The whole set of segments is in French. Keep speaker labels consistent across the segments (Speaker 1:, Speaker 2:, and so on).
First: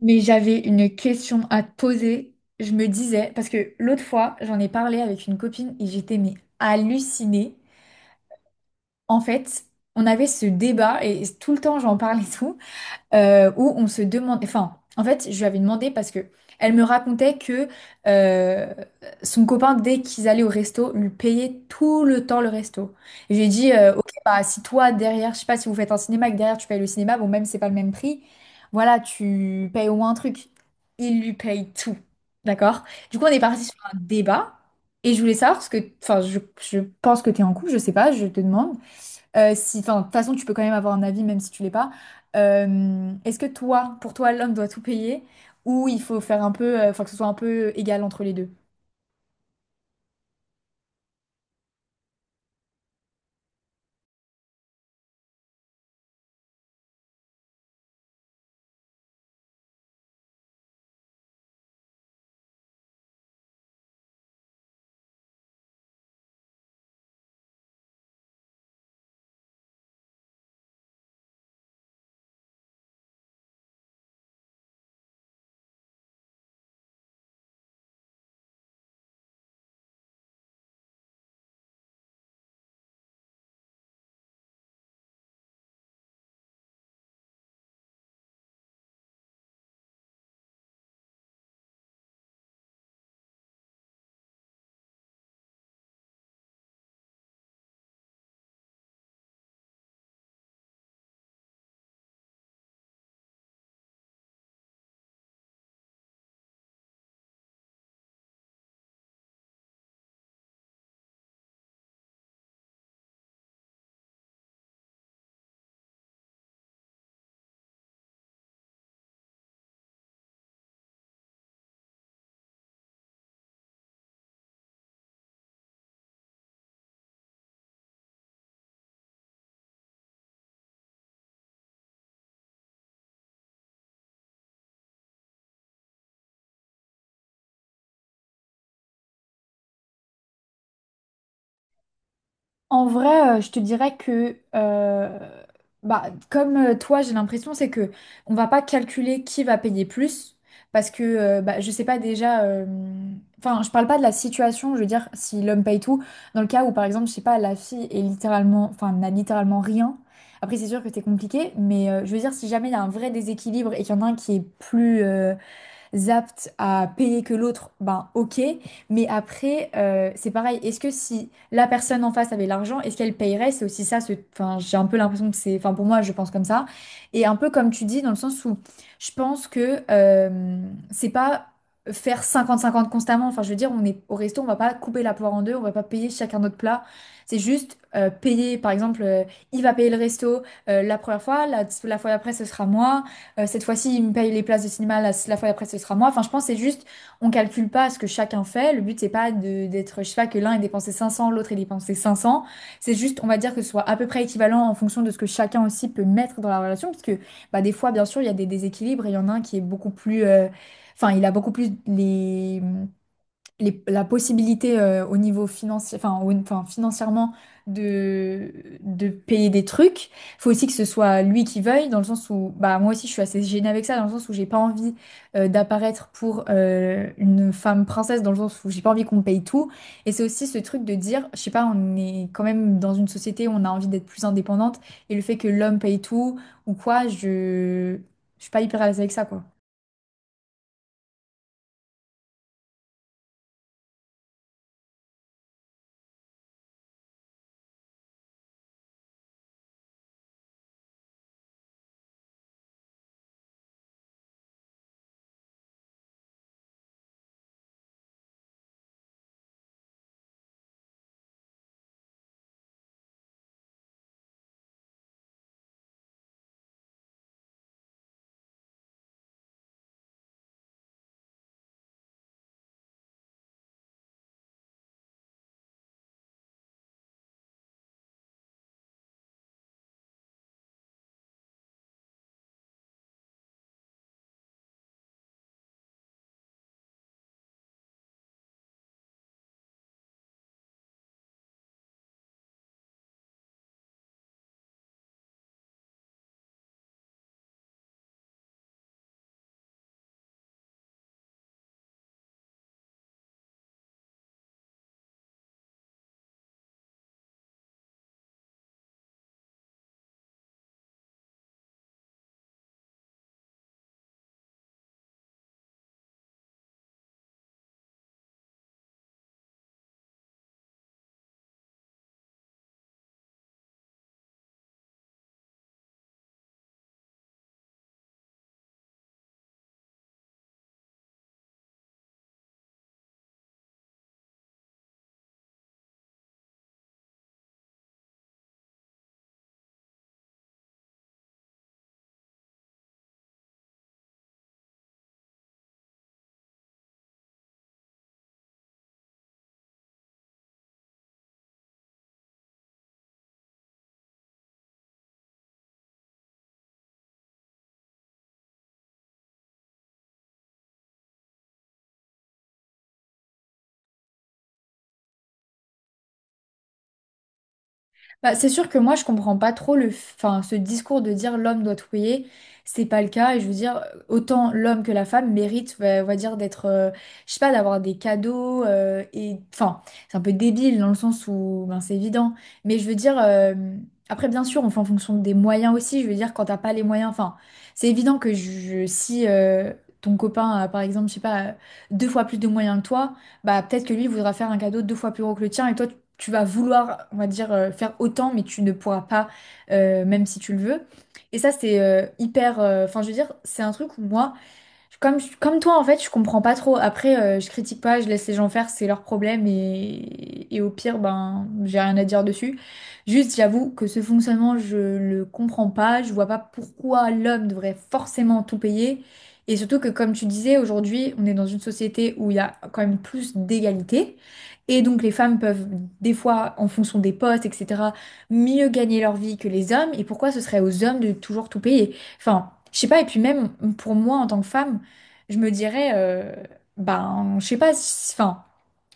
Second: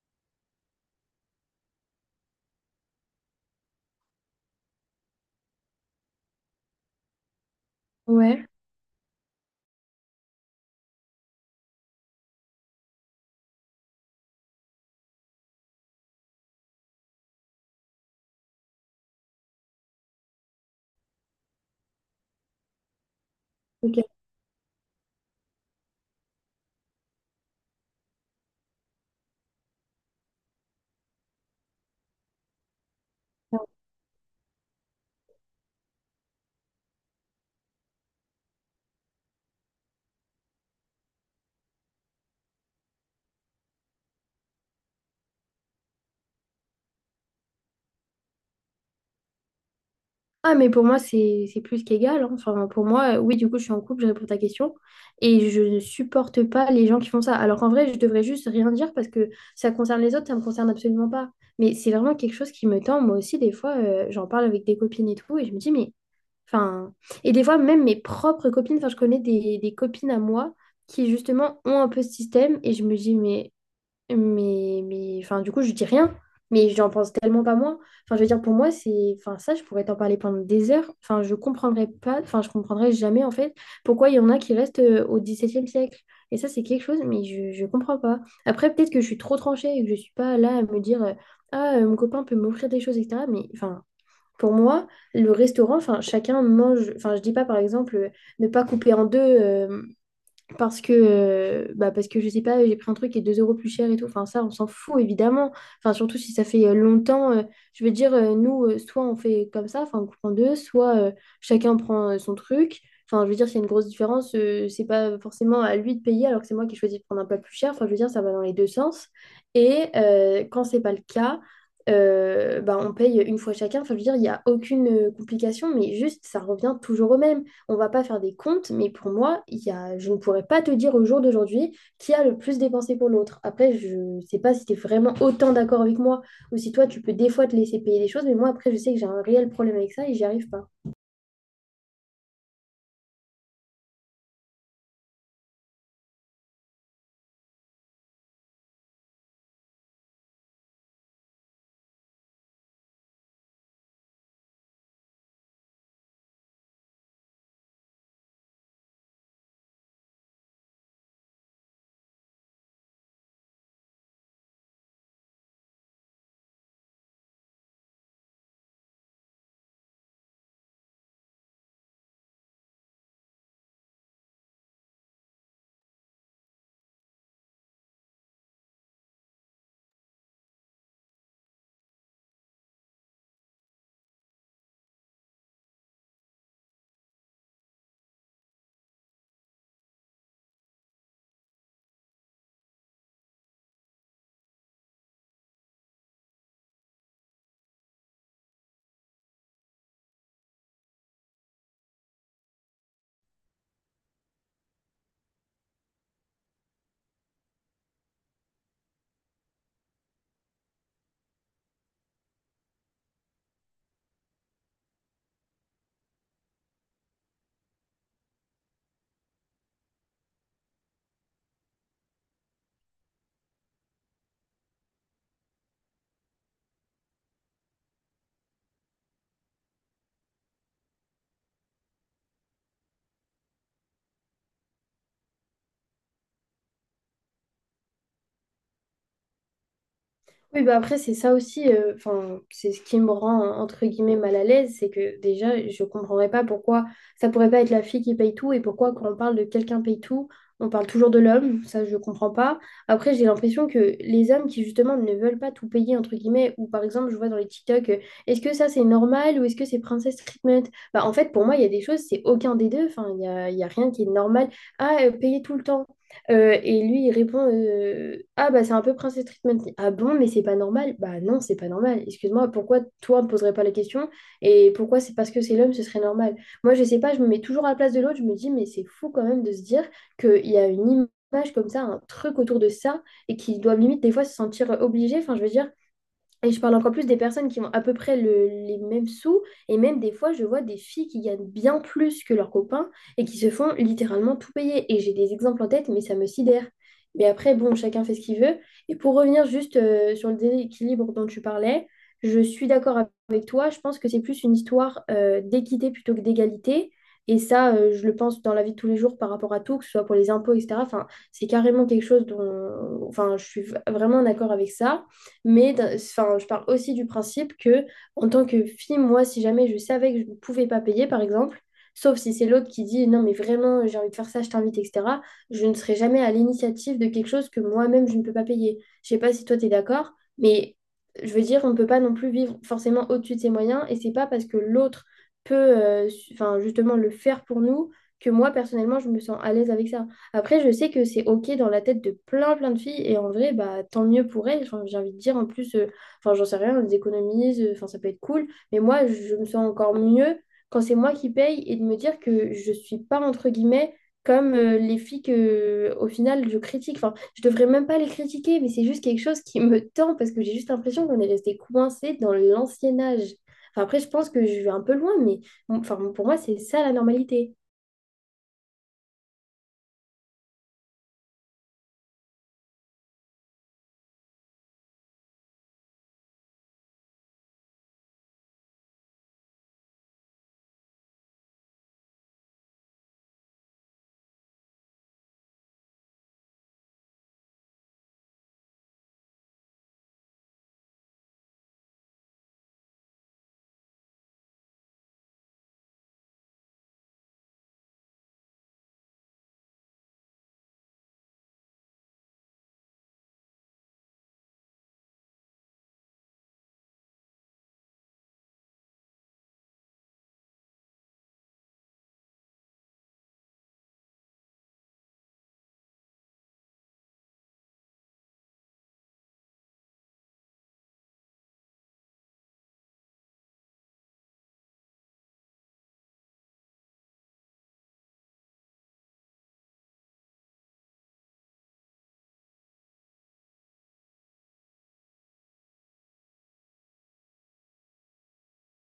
Speaker 1: Mais j'avais une question à te poser. Je me disais, parce que l'autre fois, j'en ai parlé avec une copine et j'étais mais hallucinée.
Speaker 2: Ouais.
Speaker 1: En fait, on avait ce débat et tout le temps j'en parlais et tout où on se demande, enfin, en fait, je lui avais demandé parce que elle me racontait que euh, son copain, dès qu'ils allaient au resto, lui payait tout le temps le resto. Et je lui ai dit,
Speaker 2: Ok.
Speaker 1: ok, bah, si toi, derrière, je sais pas, si vous faites un cinéma et que derrière, tu payes le cinéma, bon, même si c'est pas le même prix, voilà, tu payes au moins un truc. Il lui paye tout. D'accord? Du coup, on est parti sur un débat. Et je voulais savoir, parce que, enfin, je pense que tu es en couple, je sais pas, je te demande. Si, enfin, de toute façon, tu peux quand même avoir un avis, même si tu l'es pas. Est-ce que toi, pour toi, l'homme doit tout payer ou il faut faire un peu, enfin, que ce soit un peu égal entre les deux?
Speaker 2: Ah, mais pour moi, c'est plus qu'égal, hein. Enfin, pour moi, oui, du coup, je suis en couple, je réponds à ta question. Et je ne supporte pas les gens qui font ça. Alors qu'en vrai, je devrais juste rien dire parce que ça concerne les autres, ça me concerne absolument pas. Mais c'est vraiment quelque chose qui me tend. Moi aussi, des fois, j'en parle avec des copines et tout. Et je me dis, mais. Enfin... Et des fois, même mes propres copines, enfin, je connais des copines à moi qui, justement, ont un peu ce système. Et je me dis, mais. Mais enfin, du coup, je dis rien. Mais j'en pense tellement pas moins. Enfin, je veux dire, pour moi, c'est... Enfin, ça, je pourrais t'en parler pendant des heures. Enfin, je comprendrais pas... Enfin, je comprendrais jamais, en fait, pourquoi il y en a qui restent au XVIIe siècle. Et ça, c'est quelque chose, mais je comprends pas. Après, peut-être que je suis trop tranchée et que je suis pas là à me dire, ah, mon copain peut m'offrir des choses, etc. Mais, enfin, pour moi, le restaurant, enfin, chacun mange... Enfin, je dis pas, par exemple, ne pas couper en deux, parce que, bah parce que je sais pas, j'ai pris un truc qui est 2 euros plus cher et tout. Enfin, ça, on s'en fout évidemment. Enfin, surtout si ça fait longtemps. Je veux dire, nous, soit on fait comme ça, enfin, on coupe en deux, soit chacun prend son truc. Enfin, je veux dire, s'il y a une grosse différence, c'est pas forcément à lui de payer alors que c'est moi qui choisis de prendre un plat plus cher. Enfin, je veux dire, ça va dans les deux sens. Et quand c'est pas le cas, bah, on paye une fois chacun. Enfin, je veux dire, il n'y a aucune complication, mais juste, ça revient toujours au même. On va pas faire des comptes, mais pour moi, il y a, je ne pourrais pas te dire au jour d'aujourd'hui qui a le plus dépensé pour l'autre. Après, je sais pas si tu es vraiment autant d'accord avec moi ou si toi, tu peux des fois te laisser payer des choses, mais moi, après, je sais que j'ai un réel problème avec ça et j'y arrive pas.
Speaker 1: En vrai, je te dirais que, bah, comme toi, j'ai l'impression, c'est que on va pas calculer qui va payer plus, parce que, bah, je sais pas déjà. Enfin, je parle pas de la situation, je veux dire, si l'homme paye tout, dans le cas où, par exemple, je sais pas, la fille est littéralement, enfin, n'a littéralement rien. Après, c'est sûr que c'est compliqué, mais je veux dire, si jamais il y a un vrai déséquilibre et qu'il y en a un qui est plus, aptes à payer que l'autre, ben ok. Mais après, c'est pareil. Est-ce que si la personne en face avait l'argent, est-ce qu'elle payerait? C'est aussi ça. Enfin, j'ai un peu l'impression que c'est. Enfin, pour moi, je pense comme ça. Et un peu comme tu dis, dans le sens où je pense que c'est pas faire 50 50 constamment. Enfin, je veux dire, on est au resto, on va pas couper la poire en deux, on va pas payer chacun notre plat. C'est juste payer. Par exemple, il va payer le resto la première fois, la fois d'après, ce sera moi. Cette fois-ci, il me paye les places de cinéma, la fois d'après, ce sera moi. Enfin, je pense que c'est juste, on calcule pas ce que chacun fait. Le but, c'est pas de, d'être, je sais pas, que l'un ait dépensé 500, l'autre ait dépensé 500. C'est juste, on va dire que ce soit à peu près équivalent en fonction de ce que chacun aussi peut mettre dans la relation. Parce que, bah, des fois, bien sûr, il y a des déséquilibres et il y en a un qui est beaucoup plus, enfin, il a beaucoup plus les, la possibilité au niveau financier, enfin, enfin, financièrement de, de payer des trucs. Faut aussi que ce soit lui qui veuille, dans le sens où, bah, moi aussi, je suis assez gênée avec ça, dans le sens où j'ai pas envie d'apparaître pour une femme princesse, dans le sens où j'ai pas envie qu'on me paye tout. Et c'est aussi ce truc de dire, je sais pas, on est quand même dans une société où on a envie d'être plus indépendante, et le fait que l'homme paye tout ou quoi, je suis pas hyper à l'aise avec ça, quoi.
Speaker 2: Oui, bah après, c'est ça aussi, enfin, c'est ce qui me rend, entre guillemets, mal à l'aise, c'est que déjà, je comprendrais pas pourquoi ça pourrait pas être la fille qui paye tout et pourquoi quand on parle de quelqu'un paye tout, on parle toujours de l'homme, ça je comprends pas. Après, j'ai l'impression que les hommes qui justement ne veulent pas tout payer, entre guillemets, ou par exemple, je vois dans les TikTok, est-ce que ça c'est normal ou est-ce que c'est princess treatment? Bah en fait, pour moi, il y a des choses, c'est aucun des deux, enfin, il y a rien qui est normal. Ah, payer tout le temps. Et lui, il répond, ah, bah, c'est un peu Princess Treatment. Ah bon, mais c'est pas normal. Bah, non, c'est pas normal. Excuse-moi, pourquoi toi, ne poserais pas la question? Et pourquoi c'est parce que c'est l'homme, ce serait normal? Moi, je sais pas, je me mets toujours à la place de l'autre. Je me dis, mais c'est fou quand même de se dire qu'il y a une image comme ça, un truc autour de ça, et qu'ils doivent limite des fois se sentir obligés. Enfin, je veux dire, et je parle encore plus des personnes qui ont à peu près les mêmes sous. Et même des fois, je vois des filles qui gagnent bien plus que leurs copains et qui se font littéralement tout payer. Et j'ai des exemples en tête, mais ça me sidère. Mais après, bon, chacun fait ce qu'il veut. Et pour revenir juste sur le déséquilibre dont tu parlais, je suis d'accord avec toi. Je pense que c'est plus une histoire d'équité plutôt que d'égalité. Et ça, je le pense dans la vie de tous les jours par rapport à tout, que ce soit pour les impôts, etc. Enfin, c'est carrément quelque chose dont... Enfin, je suis vraiment d'accord avec ça. Mais enfin, je parle aussi du principe que, en tant que fille, moi, si jamais je savais que je ne pouvais pas payer, par exemple, sauf si c'est l'autre qui dit non, mais vraiment, j'ai envie de faire ça, je t'invite, etc., je ne serai jamais à l'initiative de quelque chose que moi-même, je ne peux pas payer. Je ne sais pas si toi, tu es d'accord, mais je veux dire, on ne peut pas non plus vivre forcément au-dessus de ses moyens, et c'est pas parce que l'autre peut, enfin, justement, le faire pour nous que moi, personnellement, je me sens à l'aise avec ça. Après, je sais que c'est OK dans la tête de plein, plein de filles. Et en vrai, bah, tant mieux pour elles. Enfin, j'ai envie de dire, en plus, enfin, j'en sais rien, on les économise. Enfin, ça peut être cool. Mais moi, je me sens encore mieux quand c'est moi qui paye et de me dire que je suis pas, entre guillemets, comme les filles que, au final, je critique. Enfin, je devrais même pas les critiquer, mais c'est juste quelque chose qui me tend parce que j'ai juste l'impression qu'on est resté coincé dans l'ancien âge. Enfin, après, je pense que je vais un peu loin, mais enfin, pour moi, c'est ça la normalité.
Speaker 1: Bah, c'est sûr que moi, je comprends pas trop le, enfin, ce discours de dire l'homme doit trouiller. C'est pas le cas. Et je veux dire, autant l'homme que la femme mérite, on va dire, d'être, je sais pas, d'avoir des cadeaux. Et enfin, c'est un peu débile dans le sens où, ben, c'est évident. Mais je veux dire, après, bien sûr, on fait en fonction des moyens aussi. Je veux dire, quand t'as pas les moyens, enfin, c'est évident que je, si ton copain a, par exemple, je sais pas, deux fois plus de moyens que toi, bah peut-être que lui voudra faire un cadeau deux fois plus gros que le tien et toi, tu vas vouloir, on va dire, faire autant, mais tu ne pourras pas, même si tu le veux. Et ça, c'est hyper. Enfin, je veux dire, c'est un truc où moi. Comme, comme toi, en fait, je comprends pas trop. Après, je critique pas, je laisse les gens faire, c'est leur problème et au pire, ben, j'ai rien à dire dessus. Juste, j'avoue que ce fonctionnement, je le comprends pas. Je vois pas pourquoi l'homme devrait forcément tout payer. Et surtout que, comme tu disais, aujourd'hui, on est dans une société où il y a quand même plus d'égalité. Et donc, les femmes peuvent, des fois, en fonction des postes, etc., mieux gagner leur vie que les hommes. Et pourquoi ce serait aux hommes de toujours tout payer? Enfin, je sais pas. Et puis même, pour moi, en tant que femme, je me dirais, ben, je sais pas, enfin,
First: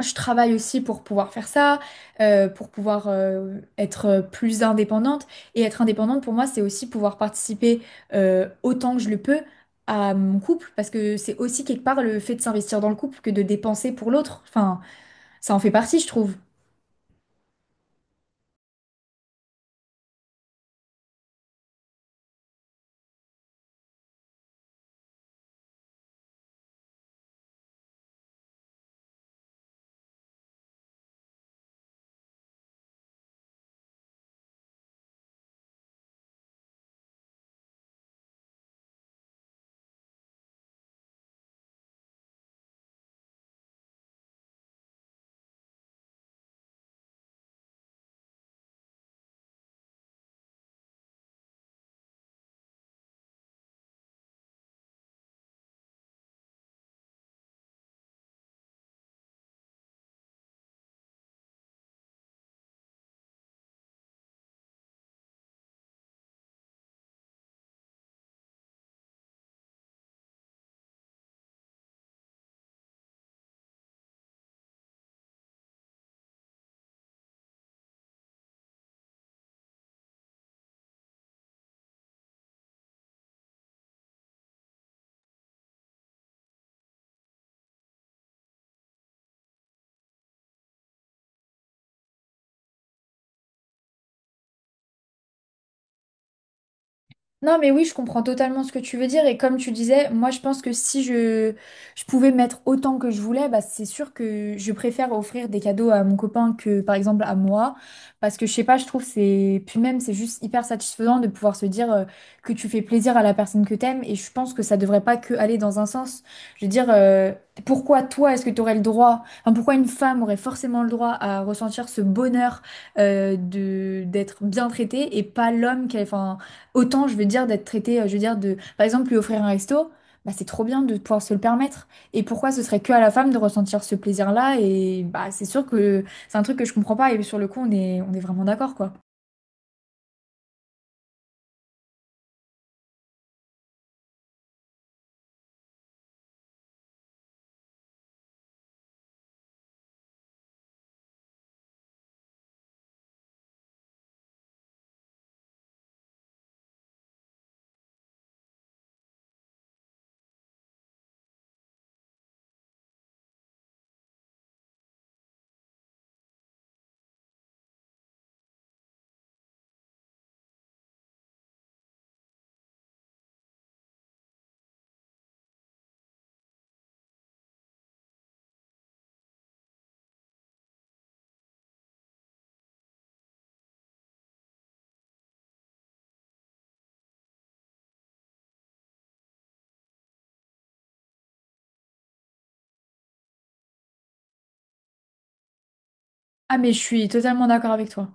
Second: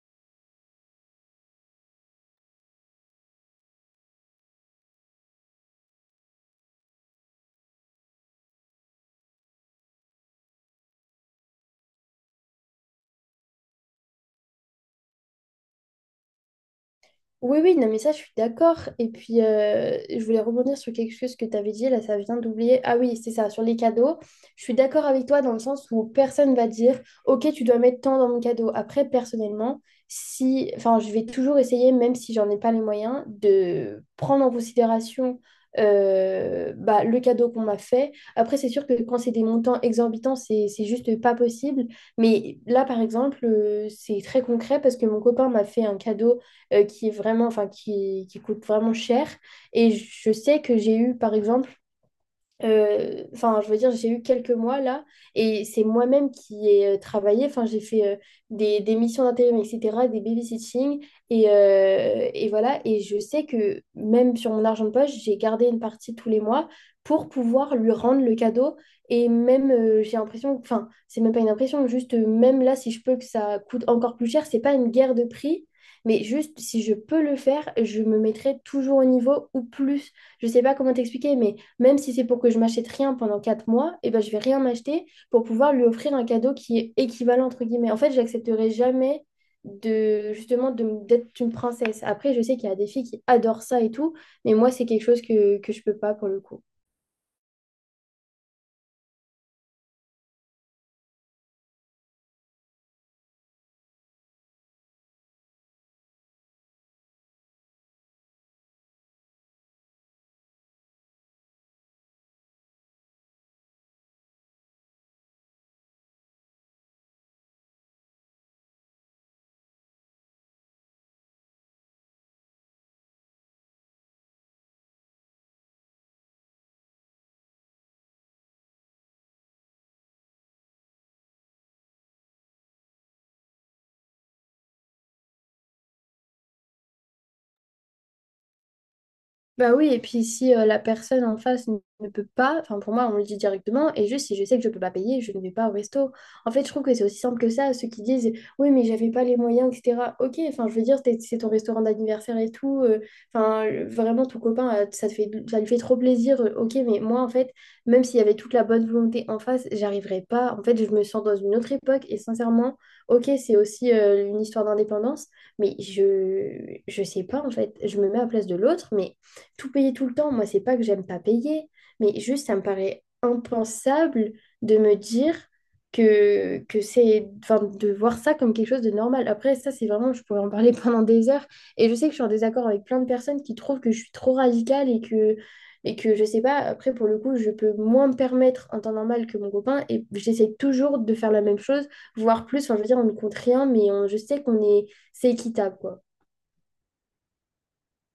Speaker 1: je travaille aussi pour pouvoir faire ça, pour pouvoir être plus indépendante. Et être indépendante, pour moi, c'est aussi pouvoir participer autant que je le peux à mon couple, parce que c'est aussi quelque part le fait de s'investir dans le couple que de dépenser pour l'autre. Enfin, ça en fait partie, je trouve.
Speaker 2: Oui, oui, non, mais ça, je suis d'accord. Et puis, je voulais rebondir sur quelque chose que tu avais dit, là, ça vient d'oublier. Ah oui, c'est ça, sur les cadeaux. Je suis d'accord avec toi dans le sens où personne va dire, OK, tu dois mettre tant dans mon cadeau. Après, personnellement, si, enfin, je vais toujours essayer, même si j'en ai pas les moyens, de prendre en considération, bah, le cadeau qu'on m'a fait. Après, c'est sûr que quand c'est des montants exorbitants, c'est juste pas possible. Mais là, par exemple, c'est très concret parce que mon copain m'a fait un cadeau qui est vraiment, enfin, qui coûte vraiment cher. Et je sais que j'ai eu, par exemple, enfin, je veux dire, j'ai eu quelques mois là, et c'est moi-même qui ai travaillé. Enfin, j'ai fait, des missions d'intérim, etc., des babysitting, et voilà. Et je sais que même sur mon argent de poche, j'ai gardé une partie tous les mois pour pouvoir lui rendre le cadeau. Et même, j'ai l'impression, enfin, c'est même pas une impression, juste même là, si je peux que ça coûte encore plus cher, c'est pas une guerre de prix. Mais juste, si je peux le faire, je me mettrai toujours au niveau ou plus. Je sais pas comment t'expliquer, mais même si c'est pour que je m'achète rien pendant 4 mois, et ben, je vais rien m'acheter pour pouvoir lui offrir un cadeau qui est équivalent, entre guillemets. En fait, j'accepterai jamais de justement d'être une princesse. Après, je sais qu'il y a des filles qui adorent ça et tout, mais moi, c'est quelque chose que je peux pas pour le coup.
Speaker 1: Non, mais oui, je comprends totalement ce que tu veux dire. Et comme tu disais, moi, je pense que si je pouvais mettre autant que je voulais, bah, c'est sûr que je préfère offrir des cadeaux à mon copain que, par exemple, à moi. Parce que, je sais pas, je trouve c'est... Puis même, c'est juste hyper satisfaisant de pouvoir se dire que tu fais plaisir à la personne que t'aimes. Et je pense que ça devrait pas que aller dans un sens. Je veux dire, pourquoi toi, est-ce que tu aurais le droit... Enfin, pourquoi une femme aurait forcément le droit à ressentir ce bonheur de d'être bien traitée et pas l'homme qu'elle... Enfin, autant, je veux dire, d'être traité, je veux dire, de, par exemple, lui offrir un resto, bah, c'est trop bien de pouvoir se le permettre. Et pourquoi ce serait que à la femme de ressentir ce plaisir-là? Et bah, c'est sûr que c'est un truc que je comprends pas. Et sur le coup, on est vraiment d'accord, quoi.
Speaker 2: Bah oui, et puis si la personne en face ne peut pas, enfin pour moi, on le dit directement, et juste si je sais que je peux pas payer, je ne vais pas au resto. En fait, je trouve que c'est aussi simple que ça, ceux qui disent oui, mais j'avais pas les moyens, etc. Ok, enfin je veux dire, c'est ton restaurant d'anniversaire et tout, enfin vraiment ton copain, ça te fait, ça lui fait trop plaisir, ok, mais moi en fait, même s'il y avait toute la bonne volonté en face, j'arriverais pas. En fait, je me sens dans une autre époque, et sincèrement, ok, c'est aussi une histoire d'indépendance. Mais je sais pas en fait, je me mets à la place de l'autre, mais tout payer tout le temps, moi, c'est pas que j'aime pas payer, mais juste, ça me paraît impensable de me dire que c'est, enfin, de voir ça comme quelque chose de normal. Après, ça, c'est vraiment, je pourrais en parler pendant des heures. Et je sais que je suis en désaccord avec plein de personnes qui trouvent que je suis trop radicale et que je sais pas, après, pour le coup, je peux moins me permettre en temps normal que mon copain et j'essaie toujours de faire la même chose, voire plus. Enfin, je veux dire, on ne compte rien, mais je sais qu'on est, c'est équitable, quoi.
Speaker 1: Ah, mais je suis totalement d'accord avec toi.